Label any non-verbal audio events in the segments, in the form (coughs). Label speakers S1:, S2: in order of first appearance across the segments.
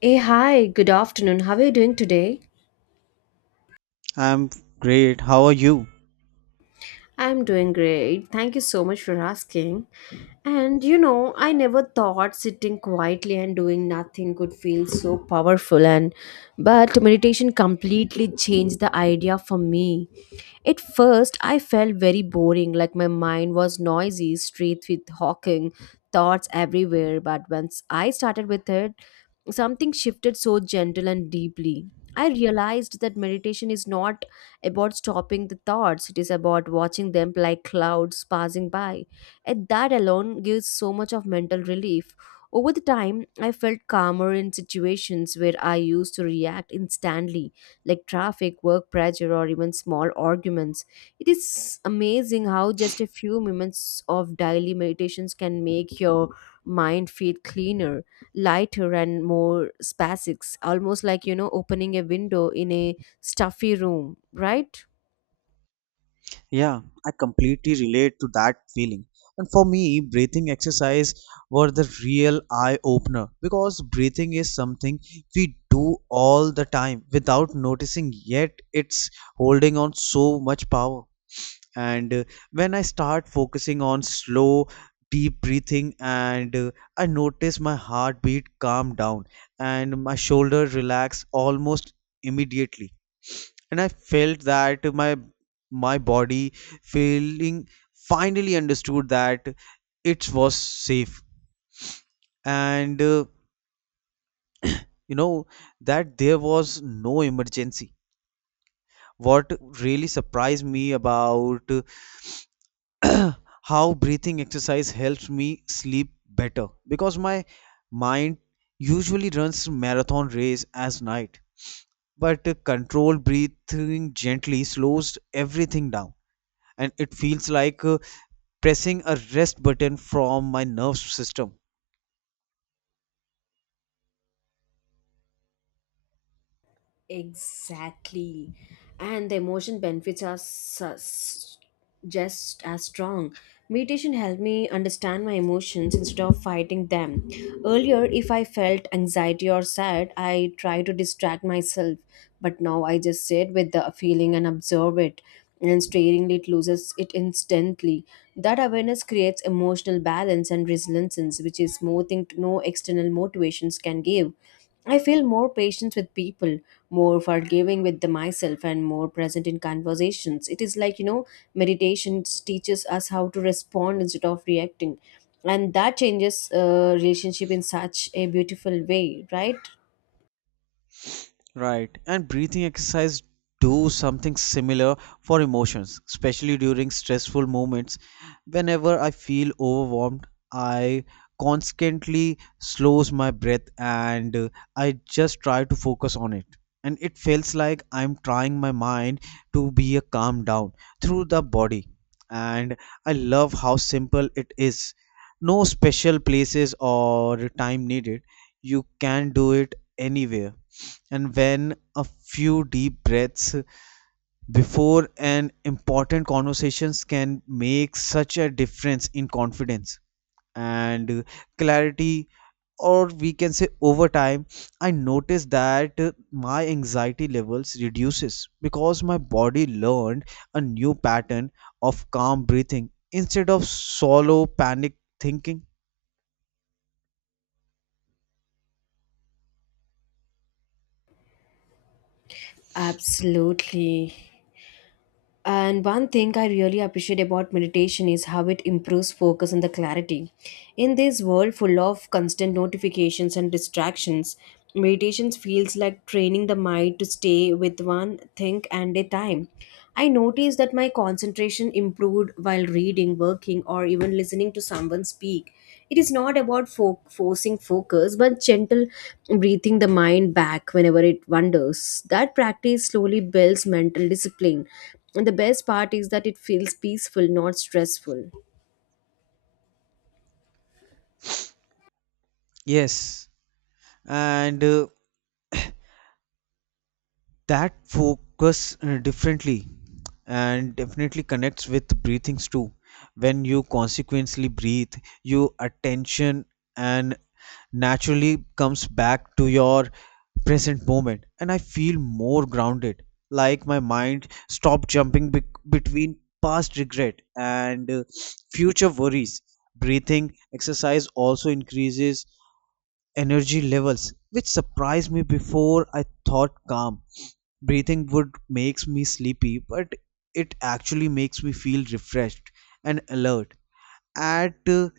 S1: Hey, hi, good afternoon. How are you doing today?
S2: I'm great. How are you?
S1: I'm doing great. Thank you so much for asking. And you know, I never thought sitting quietly and doing nothing could feel so powerful and but meditation completely changed the idea for me. At first, I felt very boring, like my mind was noisy, straight with hawking, thoughts everywhere. But once I started with it, something shifted so gentle and deeply. I realized that meditation is not about stopping the thoughts, it is about watching them like clouds passing by. And that alone gives so much of mental relief. Over the time, I felt calmer in situations where I used to react instantly, like traffic, work pressure, or even small arguments. It is amazing how just a few moments of daily meditations can make your mind feel cleaner, lighter and more spacic, almost like, you know, opening a window in a stuffy room, right?
S2: Yeah, I completely relate to that feeling. And for me, breathing exercise were the real eye opener because breathing is something we do all the time without noticing, yet it's holding on so much power. And When I start focusing on slow, deep breathing, and I notice my heartbeat calm down and my shoulder relax almost immediately, and I felt that my body feeling finally understood that it was safe, and you know that there was no emergency. What really surprised me about (clears throat) how breathing exercise helps me sleep better, because my mind usually runs marathon race as night, but controlled breathing gently slows everything down, and it feels like pressing a rest button from my nervous system.
S1: Exactly. And the emotion benefits are just as strong. Meditation helped me understand my emotions instead of fighting them. Earlier, if I felt anxiety or sad, I tried to distract myself. But now I just sit with the feeling and observe it. And staringly, it loses it instantly. That awareness creates emotional balance and resilience, which is more thing no external motivations can give. I feel more patient with people, more forgiving with the myself, and more present in conversations. It is like, you know, meditation teaches us how to respond instead of reacting. And that changes relationship in such a beautiful way, right?
S2: Right. And breathing exercise do something similar for emotions, especially during stressful moments. Whenever I feel overwhelmed, I constantly slows my breath, and I just try to focus on it. And it feels like I'm trying my mind to be a calm down through the body. And I love how simple it is. No special places or time needed. You can do it anywhere, and when a few deep breaths before an important conversations can make such a difference in confidence and clarity. Or we can say, over time I noticed that my anxiety levels reduces because my body learned a new pattern of calm breathing instead of solo panic thinking.
S1: Absolutely. And one thing I really appreciate about meditation is how it improves focus and the clarity. In this world full of constant notifications and distractions, meditation feels like training the mind to stay with one thing at a time. I noticed that my concentration improved while reading, working, or even listening to someone speak. It is not about forcing focus but gentle breathing the mind back whenever it wanders. That practice slowly builds mental discipline, and the best part is that it feels peaceful, not stressful.
S2: Yes. and That focus differently and definitely connects with breathings too. When you consequently breathe, your attention and naturally comes back to your present moment, and I feel more grounded, like my mind stopped jumping between past regret and future worries. Breathing exercise also increases energy levels, which surprised me. Before I thought calm breathing would makes me sleepy, but it actually makes me feel refreshed and alert. At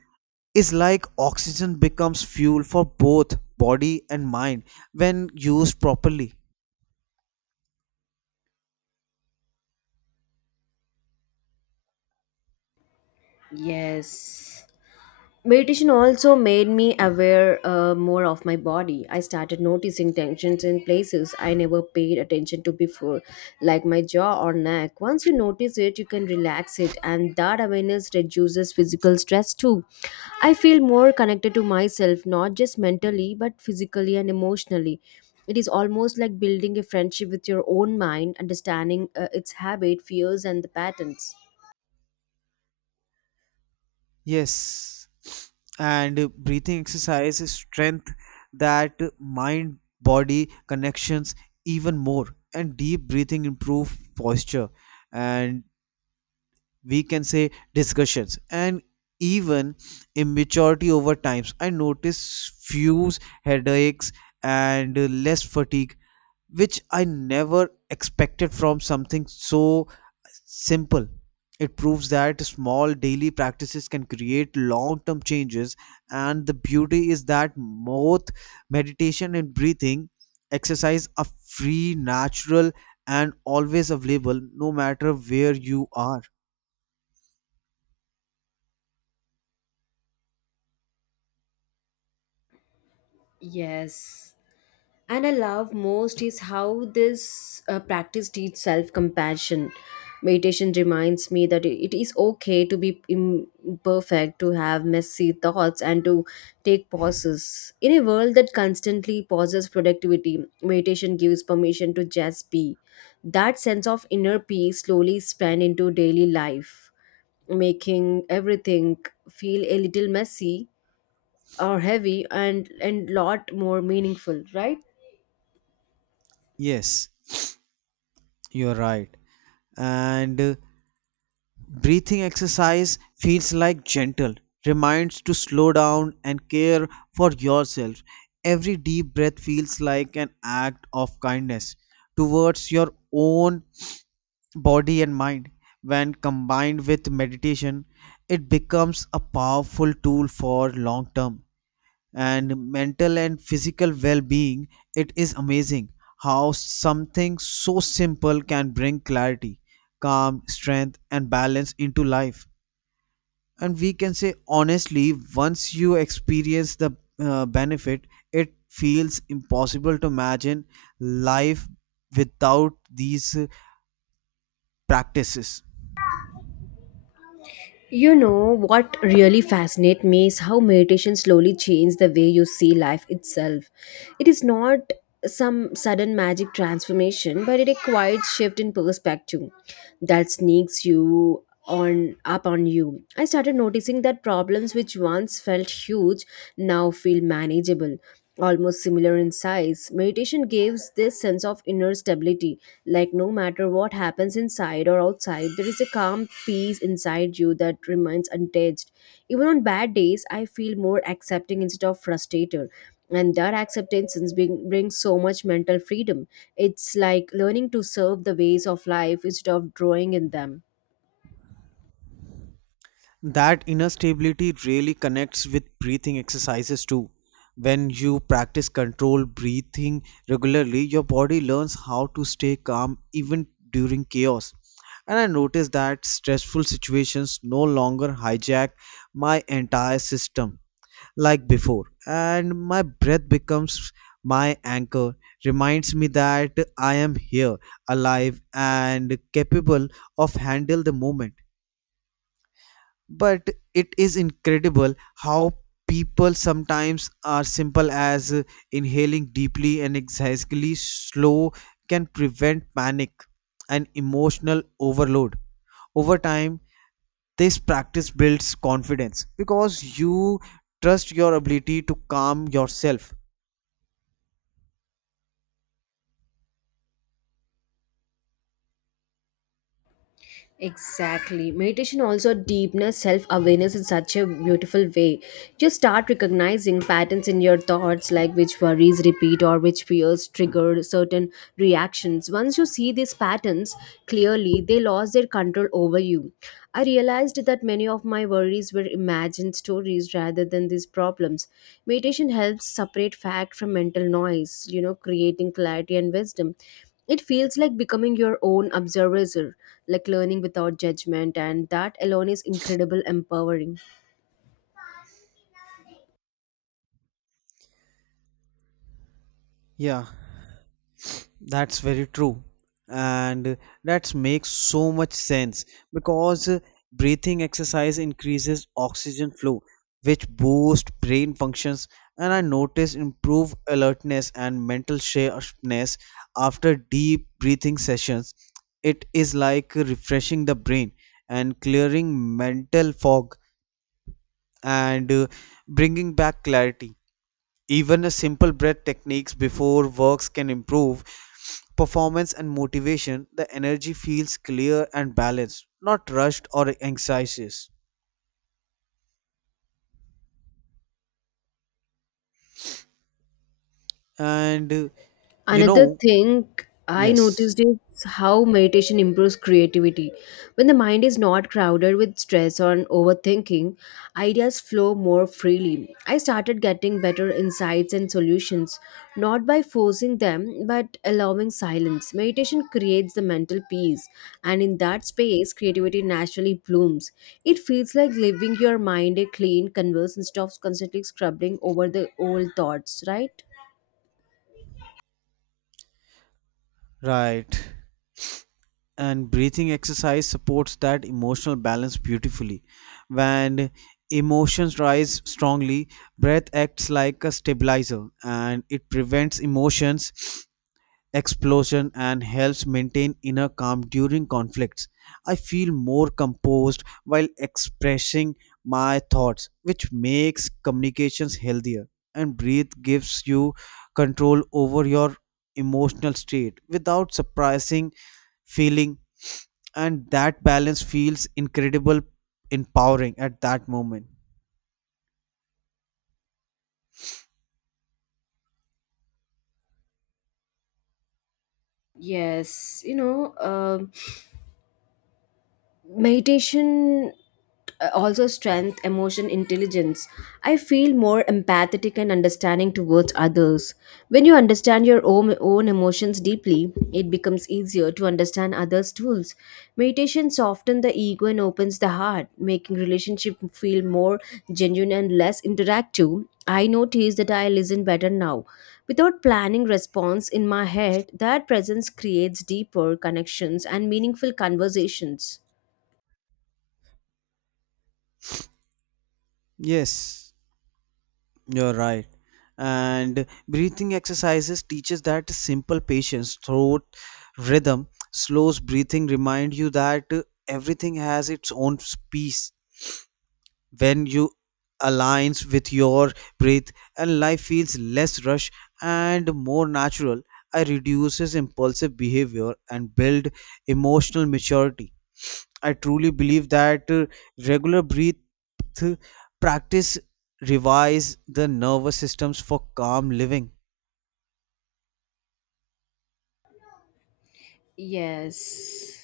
S2: Is like oxygen becomes fuel for both body and mind when used properly.
S1: Yes. Meditation also made me aware more of my body. I started noticing tensions in places I never paid attention to before, like my jaw or neck. Once you notice it, you can relax it, and that awareness reduces physical stress too. I feel more connected to myself, not just mentally, but physically and emotionally. It is almost like building a friendship with your own mind, understanding its habit, fears, and the patterns.
S2: Yes. and Breathing exercise is strength that mind body connections even more. And deep breathing improve posture and, we can say, discussions and even immaturity. Over times I notice fews headaches, and less fatigue, which I never expected from something so simple. It proves that small daily practices can create long term changes, and the beauty is that both meditation and breathing exercise are free, natural, and always available, no matter where you are.
S1: Yes. And I love most is how this practice teaches self compassion. Meditation reminds me that it is okay to be imperfect, to have messy thoughts, and to take pauses. In a world that constantly pauses productivity, meditation gives permission to just be. That sense of inner peace slowly spread into daily life, making everything feel a little messy or heavy, and lot more meaningful, right?
S2: Yes, you're right. And Breathing exercise feels like gentle, reminds to slow down and care for yourself. Every deep breath feels like an act of kindness towards your own body and mind. When combined with meditation, it becomes a powerful tool for long term and mental and physical well-being. It is amazing how something so simple can bring clarity, calm, strength, and balance into life. And we can say, honestly, once you experience the benefit, it feels impossible to imagine life without these practices.
S1: You know, what really fascinates me is how meditation slowly changes the way you see life itself. It is not some sudden magic transformation, but it a quiet shift in perspective that sneaks you on up on you. I started noticing that problems which once felt huge now feel manageable, almost similar in size. Meditation gives this sense of inner stability, like, no matter what happens inside or outside, there is a calm peace inside you that remains untouched. Even on bad days, I feel more accepting instead of frustrated. And that acceptance brings so much mental freedom. It's like learning to serve the ways of life instead of drawing in them.
S2: That inner stability really connects with breathing exercises too. When you practice controlled breathing regularly, your body learns how to stay calm even during chaos. And I notice that stressful situations no longer hijack my entire system like before. And my breath becomes my anchor, reminds me that I am here, alive, and capable of handle the moment. But it is incredible how people sometimes are simple as inhaling deeply and exhaling slow can prevent panic and emotional overload. Over time this practice builds confidence because you trust your ability to calm yourself.
S1: Exactly. Meditation also deepens self awareness in such a beautiful way. You start recognizing patterns in your thoughts, like which worries repeat or which fears trigger certain reactions. Once you see these patterns clearly, they lost their control over you. I realized that many of my worries were imagined stories rather than these problems. Meditation helps separate fact from mental noise, you know, creating clarity and wisdom. It feels like becoming your own observer, like learning without judgment, and that alone is incredible empowering.
S2: Yeah, that's very true. And that makes so much sense because breathing exercise increases oxygen flow, which boosts brain functions. And I notice improved alertness and mental sharpness after deep breathing sessions. It is like refreshing the brain and clearing mental fog and bringing back clarity. Even a simple breath techniques before works can improve performance and motivation. The energy feels clear and balanced, not rushed or anxious. And uh, you
S1: Another
S2: know,
S1: thing I
S2: yes,
S1: noticed is how meditation improves creativity. When the mind is not crowded with stress or overthinking, ideas flow more freely. I started getting better insights and solutions, not by forcing them, but allowing silence. Meditation creates the mental peace, and in that space, creativity naturally blooms. It feels like leaving your mind a clean canvas instead of constantly scrubbing over the old thoughts, right?
S2: right. And breathing exercise supports that emotional balance beautifully. When emotions rise strongly, breath acts like a stabilizer, and it prevents emotions explosion and helps maintain inner calm during conflicts. I feel more composed while expressing my thoughts, which makes communications healthier. And breathe gives you control over your emotional state without surprising feeling, and that balance feels incredible, empowering at that moment.
S1: Yes, you know, meditation also strength emotion intelligence. I feel more empathetic and understanding towards others. When you understand your own emotions deeply, it becomes easier to understand others tools. Meditation softens the ego and opens the heart, making relationship feel more genuine and less interactive. I notice that I listen better now without planning response in my head. That presence creates deeper connections and meaningful conversations.
S2: Yes. You're right. And breathing exercises teaches that simple patience, throat rhythm, slows breathing remind you that everything has its own peace when you aligns with your breath, and life feels less rush and more natural. I reduces impulsive behavior and build emotional maturity. I truly believe that regular breath practice revives the nervous systems for calm living.
S1: Yes.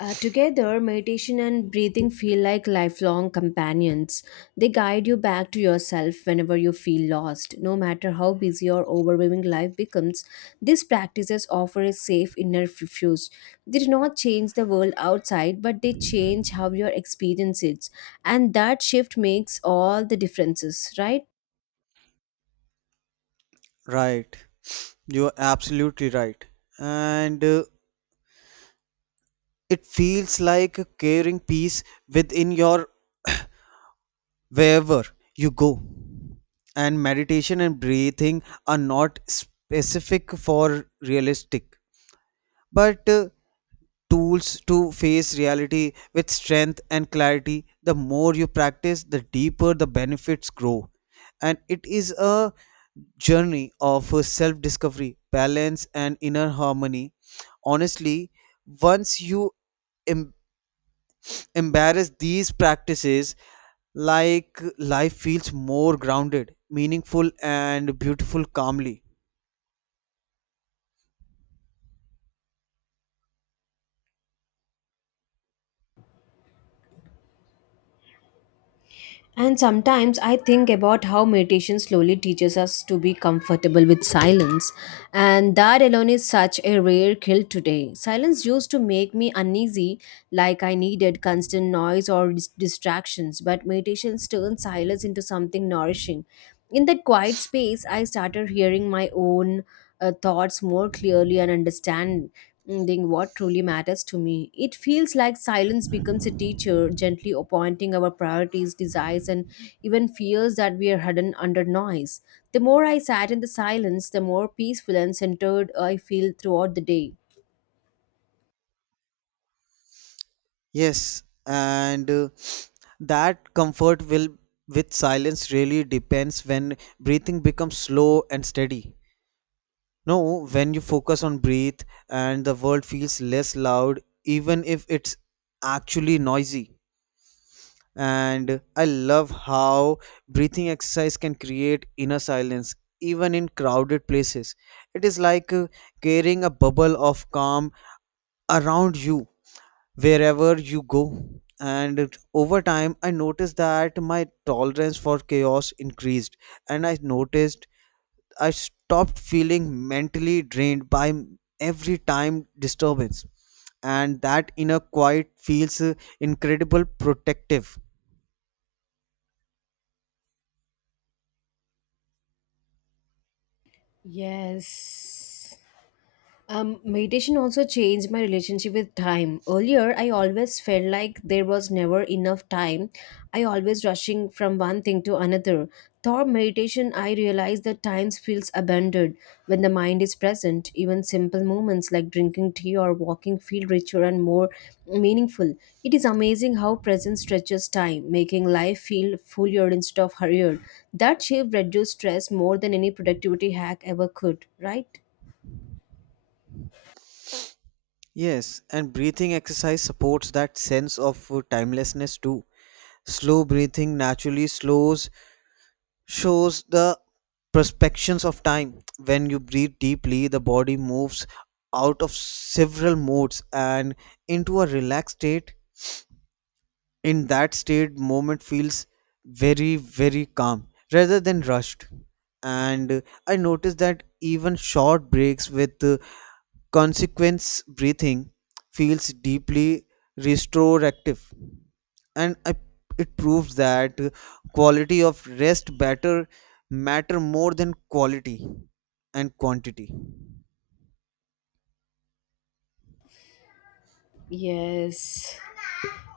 S1: Together, meditation and breathing feel like lifelong companions. They guide you back to yourself whenever you feel lost. No matter how busy or overwhelming life becomes, these practices offer a safe inner refuge. They do not change the world outside, but they change how your experience is. And that shift makes all the differences, right?
S2: Right. You're absolutely right. And It feels like carrying peace within your wherever you go. And meditation and breathing are not specific for realistic, but tools to face reality with strength and clarity. The more you practice, the deeper the benefits grow. And it is a journey of self discovery, balance, and inner harmony. Honestly, once you em- embrace these practices, like life feels more grounded, meaningful, and beautiful calmly.
S1: And sometimes I think about how meditation slowly teaches us to be comfortable with silence. And that alone is such a rare skill today. Silence used to make me uneasy, like I needed constant noise or distractions, but meditation turns silence into something nourishing. In that quiet space, I started hearing my own thoughts more clearly and understand. Ending what truly matters to me. It feels like silence becomes a teacher, gently appointing our priorities, desires, and even fears that we are hidden under noise. The more I sat in the silence, the more peaceful and centered I feel throughout the day.
S2: Yes, and that comfort will with silence really depends when breathing becomes slow and steady. No, when you focus on breathe, and the world feels less loud, even if it's actually noisy. And I love how breathing exercise can create inner silence even in crowded places. It is like creating a bubble of calm around you wherever you go. And over time, I noticed that my tolerance for chaos increased, and I noticed I stopped feeling mentally drained by every time disturbance. And that inner quiet feels incredible protective.
S1: Yes. Meditation also changed my relationship with time. Earlier, I always felt like there was never enough time. I always rushing from one thing to another. Through meditation, I realized that time feels abundant when the mind is present. Even simple moments like drinking tea or walking feel richer and more meaningful. It is amazing how presence stretches time, making life feel fuller instead of hurried. That shift reduced stress more than any productivity hack ever could. Right?
S2: Yes, and breathing exercise supports that sense of timelessness too. Slow breathing naturally slows shows the perspectives of time. When you breathe deeply, the body moves out of several modes and into a relaxed state. In that state, moment feels very, very calm rather than rushed. And I noticed that even short breaks with consequence breathing feels deeply restorative, and I, it proves that quality of rest better matter more than quality and quantity.
S1: Yes.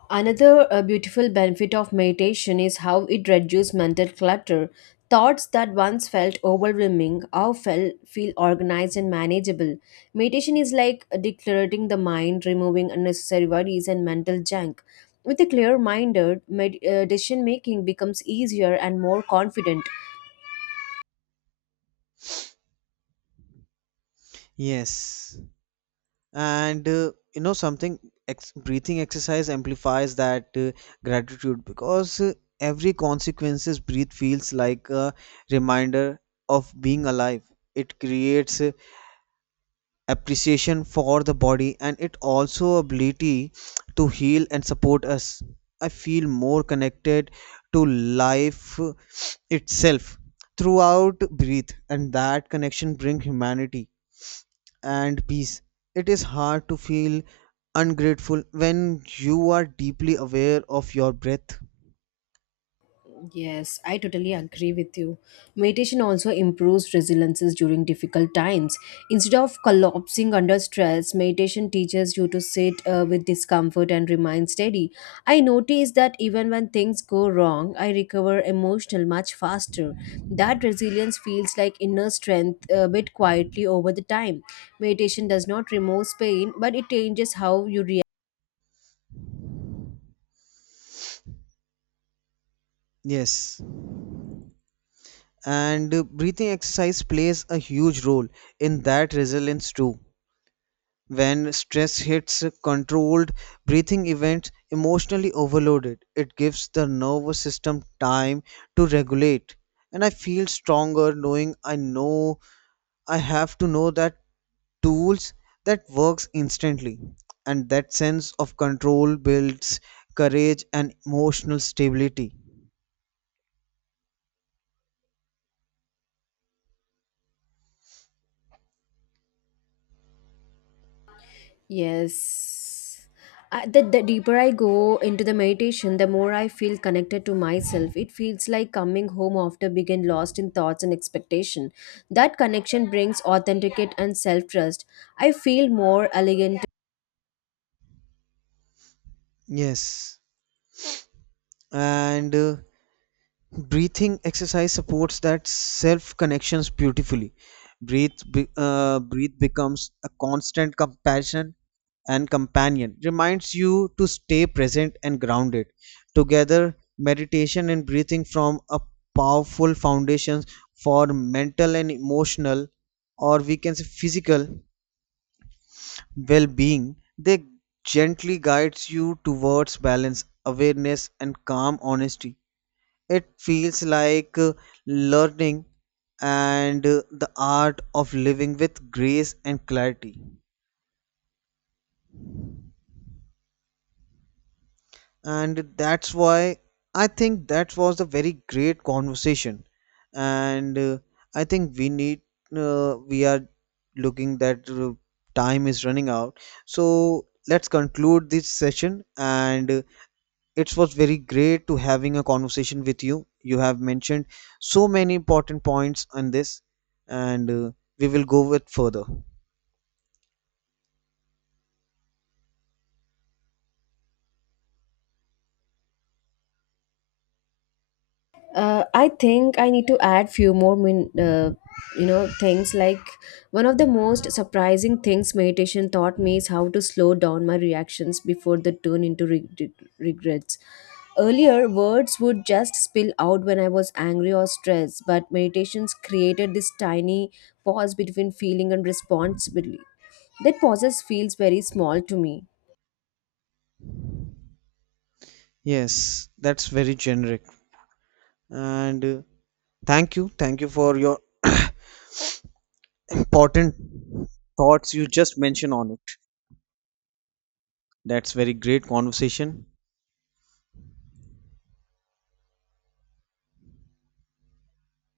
S1: Another beautiful benefit of meditation is how it reduces mental clutter. Thoughts that once felt overwhelming now feel organized and manageable. Meditation is like decluttering the mind, removing unnecessary worries and mental junk. With a clear minded, decision making becomes easier and more confident.
S2: Yes. and you know something breathing exercise amplifies that gratitude because every consequences breath feels like a reminder of being alive. It creates appreciation for the body and it also ability to heal and support us. I feel more connected to life itself throughout breathe, and that connection bring humanity and peace. It is hard to feel ungrateful when you are deeply aware of your breath.
S1: Yes, I totally agree with you. Meditation also improves resiliences during difficult times. Instead of collapsing under stress, meditation teaches you to sit with discomfort and remain steady. I notice that even when things go wrong, I recover emotional much faster. That resilience feels like inner strength a bit quietly over the time. Meditation does not remove pain, but it changes how you react.
S2: Yes. And breathing exercise plays a huge role in that resilience too. When stress hits, controlled breathing events emotionally overloaded, it gives the nervous system time to regulate. And I feel stronger knowing I know I have to know that tools that works instantly, and that sense of control builds courage and emotional stability.
S1: Yes. The deeper I go into the meditation, the more I feel connected to myself. It feels like coming home after being lost in thoughts and expectation. That connection brings authenticate and self trust. I feel more elegant,
S2: Yes. and Breathing exercise supports that self connections beautifully. Breathe breathe becomes a constant compassion and companion, reminds you to stay present and grounded. Together, meditation and breathing form a powerful foundations for mental and emotional, or we can say physical, well-being. They gently guides you towards balance, awareness, and calm honesty. It feels like learning and the art of living with grace and clarity. And that's why I think that was a very great conversation. And I think we need, we are looking that time is running out. So let's conclude this session, and it was very great to having a conversation with you. You have mentioned so many important points on this, and we will go with further.
S1: I think I need to add few more you know things like one of the most surprising things meditation taught me is how to slow down my reactions before they turn into regrets. Earlier, words would just spill out when I was angry or stressed, but meditations created this tiny pause between feeling and responsibility. That pause feels very small to me
S2: Yes, that's very generic. And Thank you for your (coughs) (clears throat) important thoughts you just mentioned on it. That's very great conversation.